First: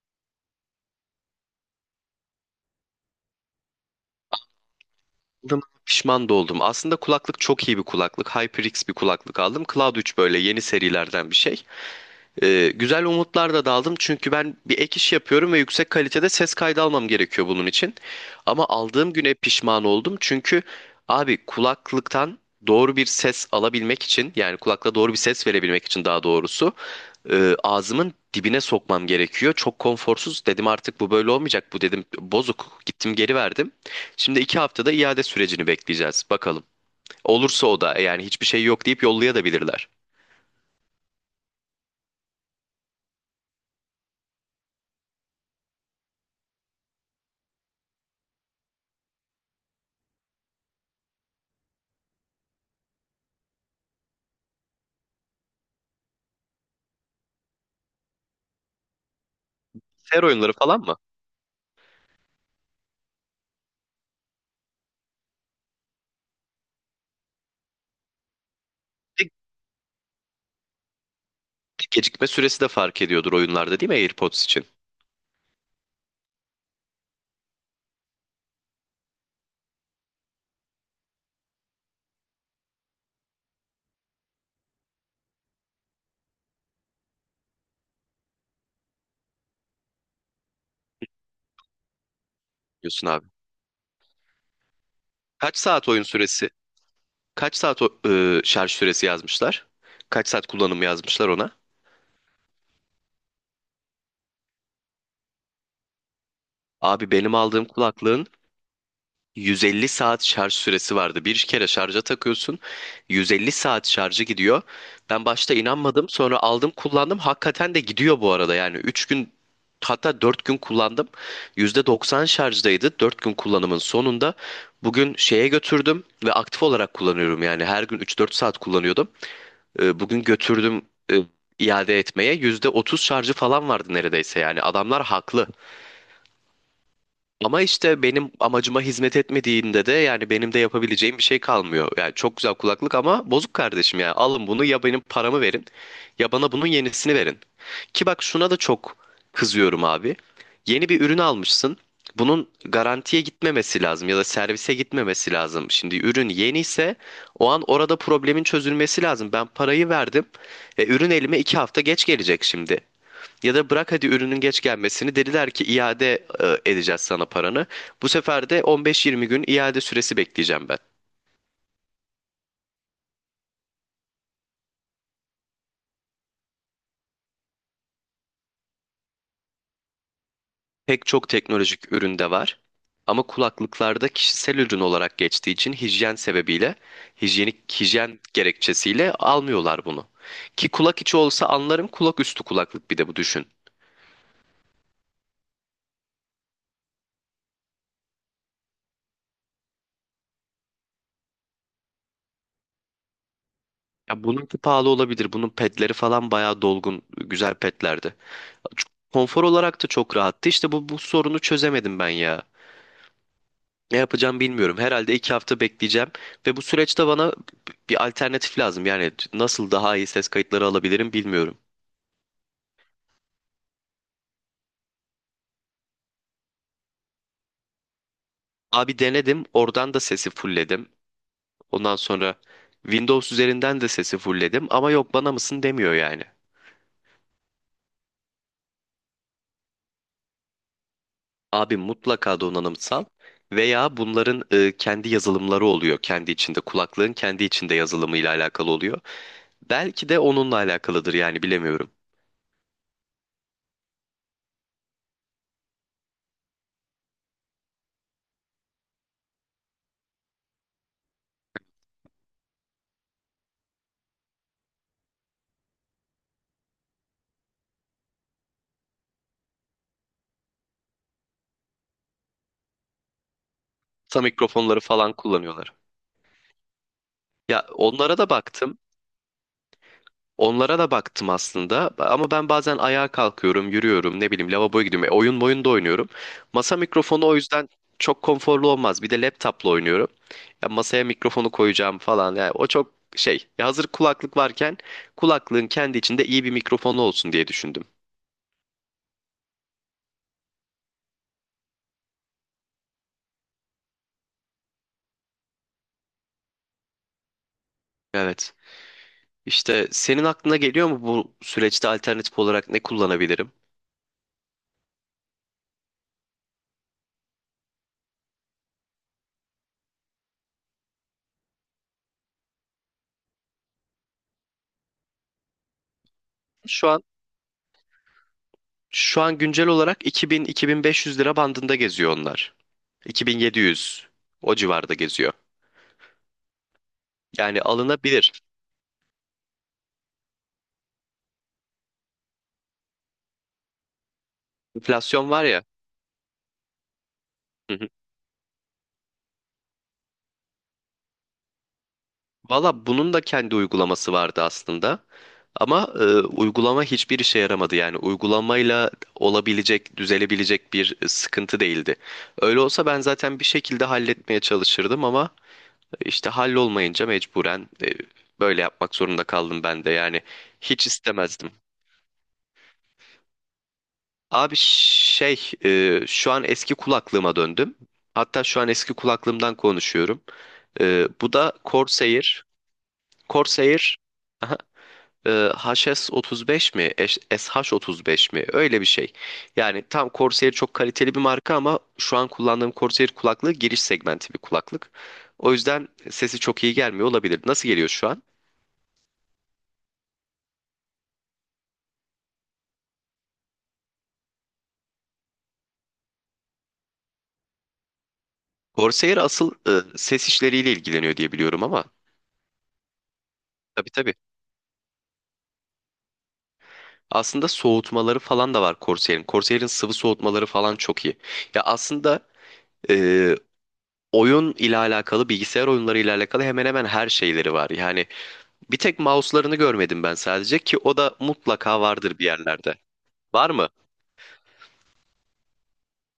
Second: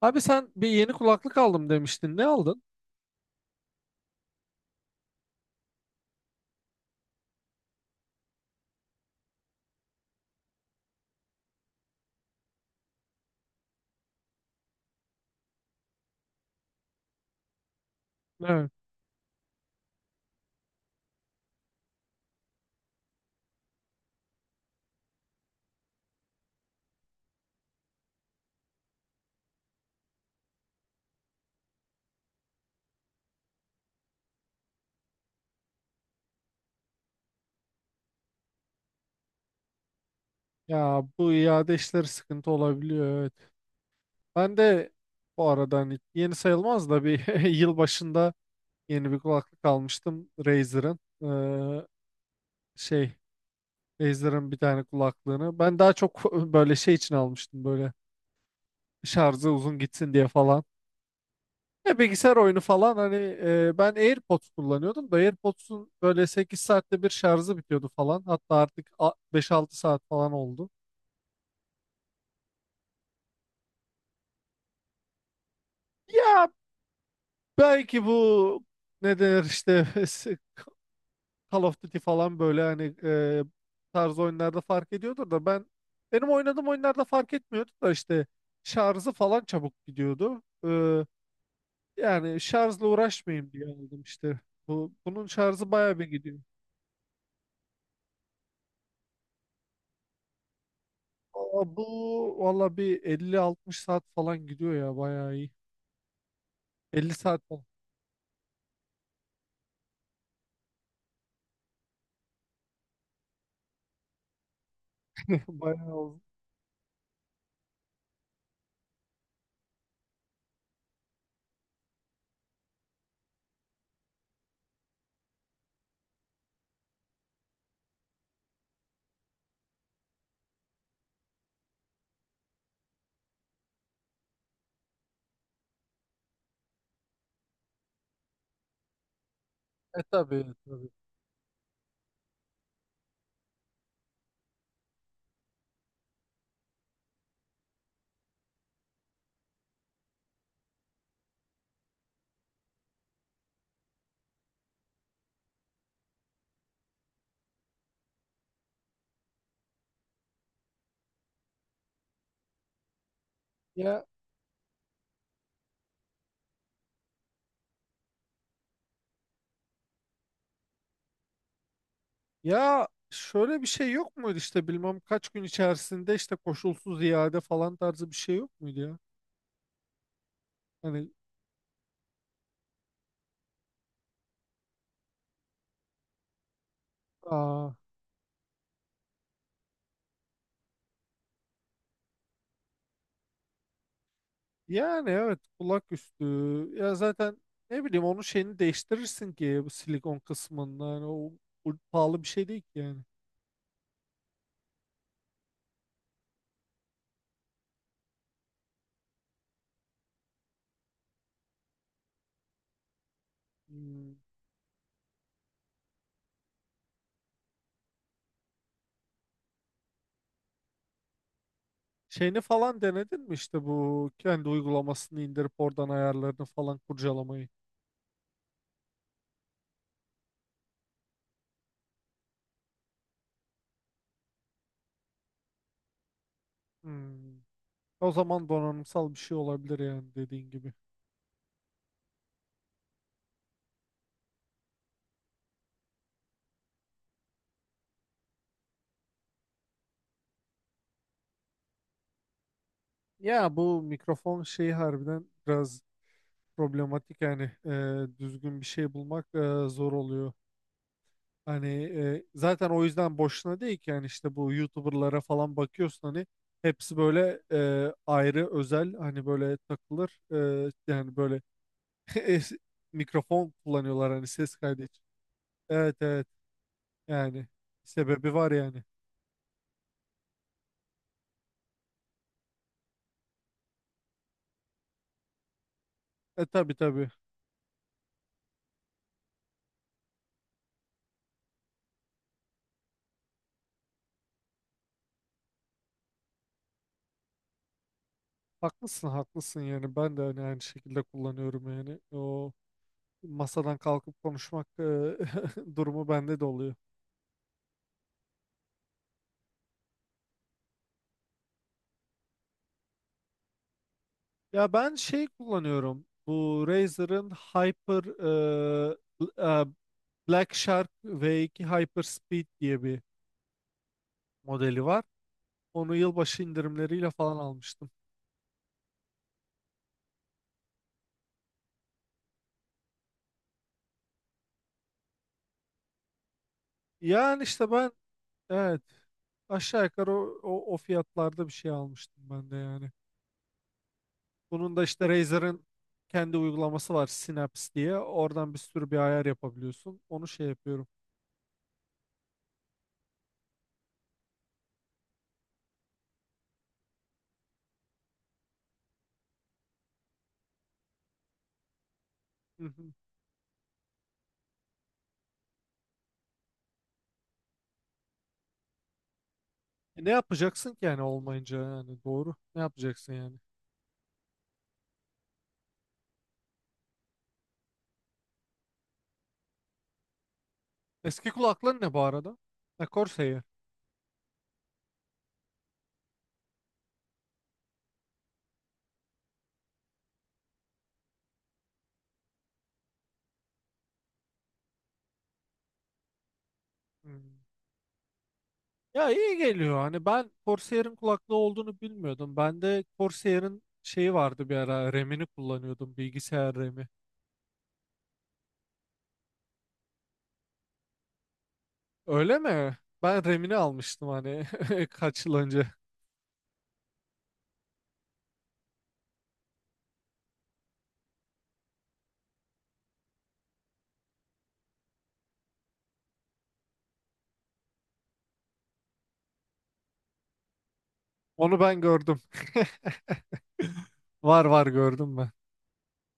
Abi sen bir yeni kulaklık aldım demiştin. Ne aldın? Aldığıma pişman da oldum. Aslında kulaklık çok iyi bir kulaklık. HyperX bir kulaklık aldım. Cloud 3 böyle yeni serilerden bir şey. Güzel umutlar da daldım çünkü ben bir ek iş yapıyorum ve yüksek kalitede ses kaydı almam gerekiyor bunun için. Ama Evet. aldığım güne pişman oldum çünkü abi kulaklıktan doğru bir ses alabilmek için, yani kulakla doğru bir ses verebilmek için daha doğrusu, ağzımın dibine sokmam gerekiyor. Çok konforsuz. Dedim artık bu böyle olmayacak. Bu dedim bozuk. Gittim geri verdim. Şimdi 2 haftada iade sürecini bekleyeceğiz. Bakalım. Olursa o da, yani hiçbir şey yok deyip yollayabilirler. Ya bu iade işleri sıkıntı olabiliyor, evet. Ben de bu arada hani yeni sayılmaz da bir yıl başında yeni bir kulaklık almıştım Razer'ın. Ee, şey Razer'ın bir tane kulaklığını. Ben daha çok böyle şey için almıştım, böyle şarjı uzun gitsin Ser diye oyunları falan. falan mı? Ya bilgisayar oyunu falan hani ben AirPods kullanıyordum da AirPods'un böyle 8 saatte bir şarjı bitiyordu falan. Hatta artık Bir, 5-6 saat falan oldu. bir gecikme süresi de fark ediyordur oyunlarda, değil mi, AirPods için? Ya belki bu, ne denir işte, Call of Duty falan, böyle hani tarz oyunlarda fark ediyordur da ben benim oynadığım oyunlarda fark etmiyordu da işte şarjı falan çabuk gidiyordu. Yani şarjla Diyorsun abi. uğraşmayayım diye aldım işte. Bunun Kaç şarjı saat bayağı oyun bir gidiyor. süresi? Kaç saat şarj süresi yazmışlar? Kaç saat kullanım yazmışlar ona? Aa, bu valla bir 50-60 saat falan gidiyor ya, bayağı iyi. Abi, 50 benim saat falan. aldığım kulaklığın 150 saat şarj süresi vardı. Bir kere şarja takıyorsun. 150 saat şarjı gidiyor. Ben başta Bayağı inanmadım. oldu. Sonra aldım kullandım. Hakikaten de gidiyor bu arada. Yani 3 gün, hatta 4 gün kullandım. %90 şarjdaydı. 4 gün kullanımın sonunda bugün şeye götürdüm ve aktif olarak kullanıyorum. Yani her gün 3-4 saat kullanıyordum. Bugün götürdüm, e, iade etmeye. %30 şarjı falan vardı neredeyse. Yani adamlar haklı. Ama işte benim amacıma hizmet etmediğinde de, yani Tabii benim de tabii. yapabileceğim bir şey kalmıyor. Yani çok güzel kulaklık ama bozuk kardeşim, yani alın bunu ya benim paramı verin ya bana bunun yenisini verin. Ki bak, şuna da çok kızıyorum abi. Yeni bir ürün almışsın. Bunun garantiye gitmemesi lazım ya da servise gitmemesi lazım. Şimdi ürün yeni ise o an orada problemin çözülmesi lazım. Ben parayı verdim. Ürün elime 2 hafta geç gelecek şimdi. Ya da bırak Ya hadi ürünün geç gelmesini, dediler ki iade edeceğiz sana paranı. Bu sefer de 15-20 gün iade süresi bekleyeceğim ben. Ya şöyle bir şey yok muydu işte, bilmem kaç gün içerisinde işte koşulsuz iade falan tarzı bir şey yok muydu ya? Pek Hani çok teknolojik üründe var. Ama kulaklıklarda kişisel ürün olarak geçtiği için hijyen sebebiyle, aa, hijyenik hijyen gerekçesiyle almıyorlar bunu. Ki kulak içi olsa anlarım, kulak üstü kulaklık, bir de bu, düşün. yani evet, kulak üstü, ya zaten ne bileyim, onun şeyini değiştirirsin ki, bu silikon kısmında yani bu pahalı bir şey değil ki yani. Ya, bununki pahalı olabilir. Bunun pedleri falan bayağı dolgun, güzel pedlerdi. Konfor olarak da çok rahattı. İşte bu sorunu çözemedim ben ya. Ne Hmm. yapacağım bilmiyorum. Herhalde 2 hafta bekleyeceğim ve bu süreçte bana bir alternatif lazım. Yani nasıl daha iyi ses kayıtları alabilirim bilmiyorum. Şeyini falan denedin mi işte, bu kendi uygulamasını indirip oradan ayarlarını falan kurcalamayı? Abi denedim, oradan da sesi fullledim. Ondan sonra Windows üzerinden de sesi fullledim ama yok, bana mısın demiyor yani. Hmm. O zaman donanımsal bir şey olabilir yani, dediğin gibi. Abi, mutlaka donanımsal veya bunların, kendi yazılımları oluyor. Kendi içinde, kulaklığın kendi içinde yazılımıyla alakalı oluyor. Belki de onunla alakalıdır, yani bilemiyorum. Ya bu mikrofon şeyi harbiden biraz problematik yani, düzgün bir şey bulmak zor oluyor. Hani zaten o yüzden boşuna değil ki yani, işte bu YouTuber'lara falan bakıyorsun hani, hepsi böyle ayrı özel, hani böyle takılır yani, böyle es- mikrofon kullanıyorlar Kısa hani, ses mikrofonları kaydı için. falan kullanıyorlar. Evet evet, yani Ya, onlara da sebebi var baktım. yani. Onlara da baktım aslında. Ama ben bazen ayağa kalkıyorum, yürüyorum, ne bileyim lavaboya gidiyorum. Oyun boyun da oynuyorum. Tabii Masa tabii, mikrofonu o yüzden çok konforlu olmaz. Bir de laptopla oynuyorum. Ya, masaya mikrofonu koyacağım falan. Yani o çok şey. Ya hazır kulaklık varken, kulaklığın kendi içinde iyi bir mikrofonu olsun diye düşündüm. haklısın haklısın, yani ben de hani aynı şekilde kullanıyorum, yani o masadan kalkıp konuşmak durumu bende de oluyor. Evet. İşte senin aklına geliyor mu bu süreçte alternatif olarak ne kullanabilirim? Ya ben şey kullanıyorum. Bu Razer'ın Hyper e, Black Shark V2 Hyper Speed diye bir modeli var. Onu yılbaşı Şu an indirimleriyle falan almıştım. şu an güncel olarak 2000-2500 lira bandında geziyor onlar. 2700, o civarda geziyor. Yani Yani işte ben, alınabilir. evet, aşağı yukarı o fiyatlarda bir şey almıştım ben de yani. Bunun da işte Enflasyon var ya. Razer'ın kendi uygulaması var, Synapse Hı hı. diye. Oradan bir sürü bir ayar yapabiliyorsun. Onu şey yapıyorum. Valla bunun da kendi uygulaması vardı aslında. Ama uygulama hiçbir işe yaramadı. Yani uygulamayla olabilecek, düzelebilecek bir sıkıntı değildi. Öyle Hı olsa hı. ben zaten bir şekilde halletmeye çalışırdım ama. İşte hallolmayınca mecburen, böyle yapmak zorunda kaldım ben de, Ne yani yapacaksın ki hiç yani istemezdim. olmayınca, yani doğru. Ne yapacaksın yani? Abi şey, şu an eski kulaklığıma döndüm. Hatta şu an eski kulaklığımdan konuşuyorum. Eski Bu da kulaklığın ne bu arada? Corsair. Ha, Corsair. Corsair, aha, e, HS35 mi? SH35 mi? Öyle bir şey. Yani tam Corsair çok kaliteli bir marka ama şu an kullandığım Corsair kulaklığı giriş segmenti bir kulaklık. O yüzden sesi çok iyi gelmiyor olabilir. Hmm. Nasıl geliyor şu an? Ya iyi geliyor. Hani ben Corsair'in kulaklığı olduğunu bilmiyordum. Ben de, Corsair'in şeyi vardı bir ara. RAM'ini kullanıyordum. Bilgisayar RAM'i. Corsair asıl, ses işleriyle ilgileniyor diye biliyorum ama, Öyle mi? Ben RAM'ini tabii almıştım tabii. hani kaç yıl önce. Aslında soğutmaları falan da var Corsair'in. Corsair'in sıvı soğutmaları falan çok iyi. Ya aslında, e, oyun ile alakalı, bilgisayar oyunları ile alakalı hemen hemen her şeyleri var. Yani bir tek mouse'larını görmedim ben sadece, ki o da Onu ben mutlaka vardır gördüm. bir yerlerde. Var mı? Var var, gördüm ben.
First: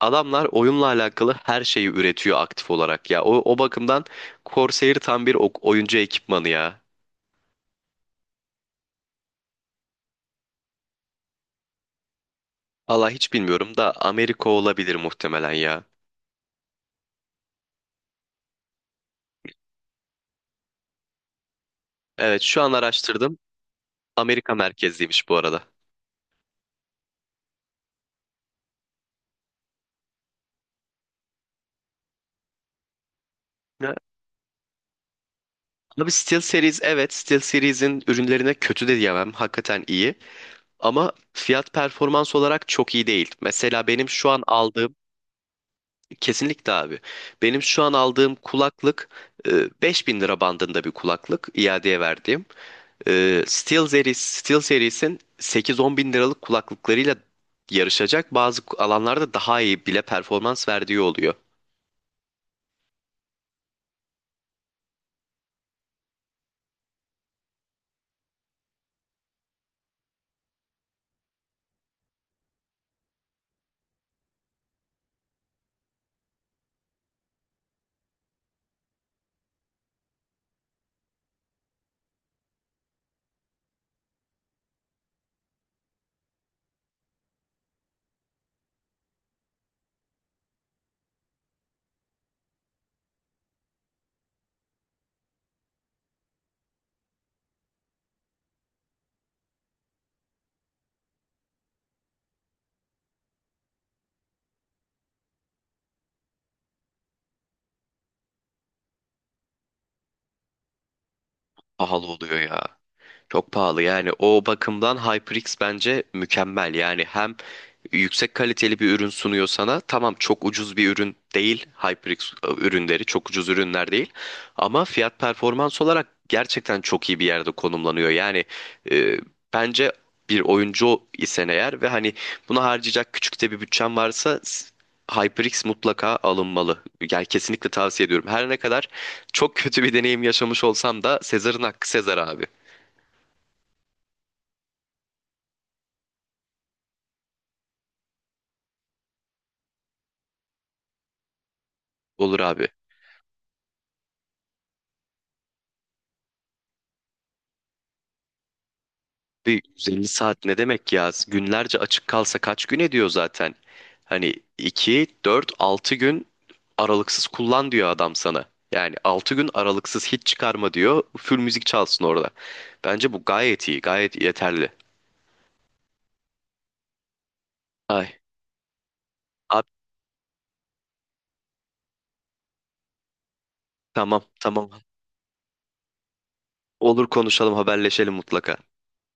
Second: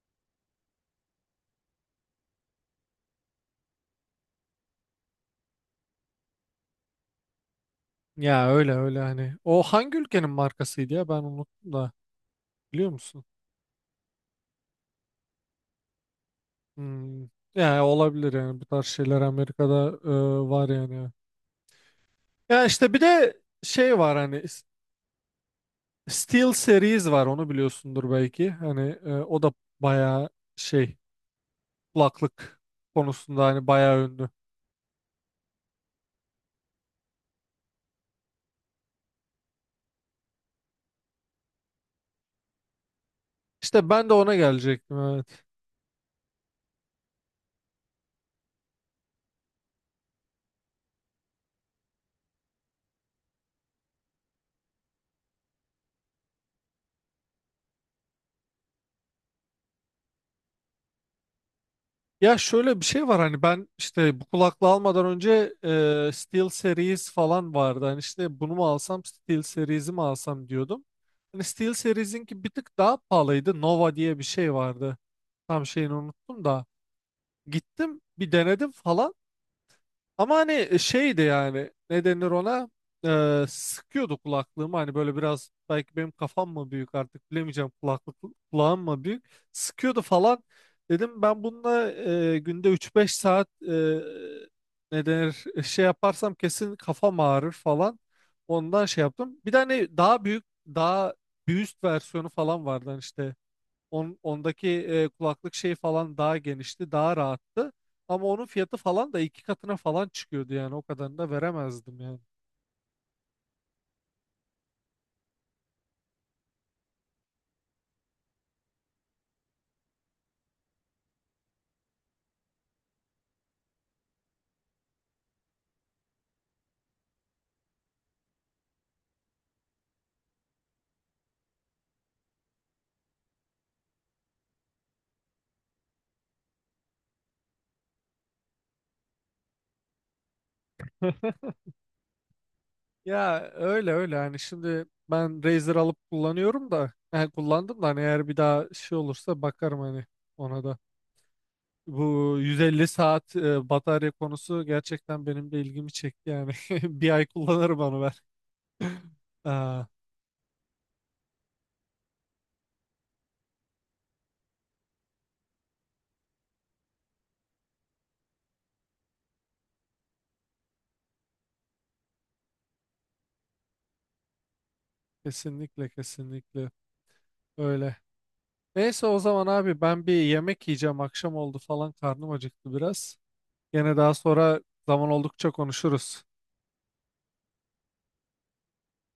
Adamlar oyunla alakalı her şeyi üretiyor aktif olarak ya. O bakımdan Corsair tam bir oyuncu ekipmanı ya. Ya öyle öyle hani. O hangi ülkenin markasıydı ya, ben unuttum da. Biliyor Allah, musun? hiç bilmiyorum da Amerika olabilir muhtemelen ya. Hmm. Ya olabilir yani, bu tarz şeyler Amerika'da var yani. Evet, şu Ya an işte bir araştırdım. de şey var hani, Amerika merkezliymiş bu arada. Steel Series var, onu biliyorsundur belki. Hani o da bayağı şey, kulaklık konusunda hani Ya, bayağı ünlü. abi, SteelSeries, evet, SteelSeries'in ürünlerine kötü de diyemem. Hakikaten iyi. Ama fiyat performans olarak çok iyi değil. Mesela İşte ben benim de şu ona an aldığım. gelecektim, evet. Kesinlikle abi. Benim şu an aldığım kulaklık, e, 5.000 lira bandında bir kulaklık iadeye verdiğim. SteelSeries'in 8-10 bin liralık kulaklıklarıyla yarışacak. Bazı alanlarda daha iyi bile performans verdiği oluyor. Ya şöyle bir şey var hani, ben işte bu kulaklığı almadan önce Steel Series falan vardı. Hani işte, bunu mu alsam Steel Series'i mi alsam diyordum. Hani Steel Series'inki bir tık daha pahalıydı. Nova diye bir şey vardı. Tam şeyini unuttum da. Gittim bir denedim falan. Ama hani şeydi yani, ne denir ona. Sıkıyordu kulaklığımı, hani böyle biraz, belki benim kafam mı büyük artık bilemeyeceğim, kulaklık, kulağım mı büyük, sıkıyordu falan, dedim ben bununla günde üç beş saat ne denir şey yaparsam kesin kafam ağrır falan, ondan şey yaptım. Bir de hani daha büyük, daha bir üst versiyonu falan vardı hani işte. Ondaki kulaklık şey falan daha genişti, daha rahattı. Ama onun fiyatı falan da iki katına falan çıkıyordu, yani o kadarını da veremezdim Pahalı yani. oluyor ya. Çok pahalı, yani o bakımdan HyperX bence mükemmel. Yani hem yüksek kaliteli bir ürün sunuyor sana, tamam çok ucuz bir ürün değil HyperX, ürünleri çok ucuz ürünler değil ama fiyat performans olarak gerçekten çok iyi bir yerde konumlanıyor yani, e, bence bir oyuncu isen eğer ve hani buna harcayacak küçük de bir bütçen varsa, HyperX mutlaka alınmalı. Yani kesinlikle tavsiye ediyorum. Her ne kadar çok kötü bir deneyim yaşamış olsam da, Sezar'ın hakkı Sezar abi. Ya öyle öyle yani, şimdi ben Razer alıp kullanıyorum da, yani kullandım da, hani eğer bir daha şey olursa bakarım hani ona da. Bu Olur abi. 150 saat batarya konusu gerçekten benim de ilgimi çekti yani. Bir ay kullanırım onu ben. Bir Aa, 150 saat ne demek ya? Günlerce açık kalsa kaç gün ediyor zaten? Hani 2-4-6 gün aralıksız kullan diyor adam sana. Yani 6 gün aralıksız hiç çıkarma diyor. Full müzik çalsın orada. Bence bu gayet iyi, gayet yeterli. kesinlikle kesinlikle öyle. Ay, Neyse, o zaman abi, abi ben bir yemek yiyeceğim. Akşam oldu falan, karnım acıktı biraz. Yine daha tamam, sonra, tamam. zaman oldukça konuşuruz. Olur, konuşalım, haberleşelim mutlaka.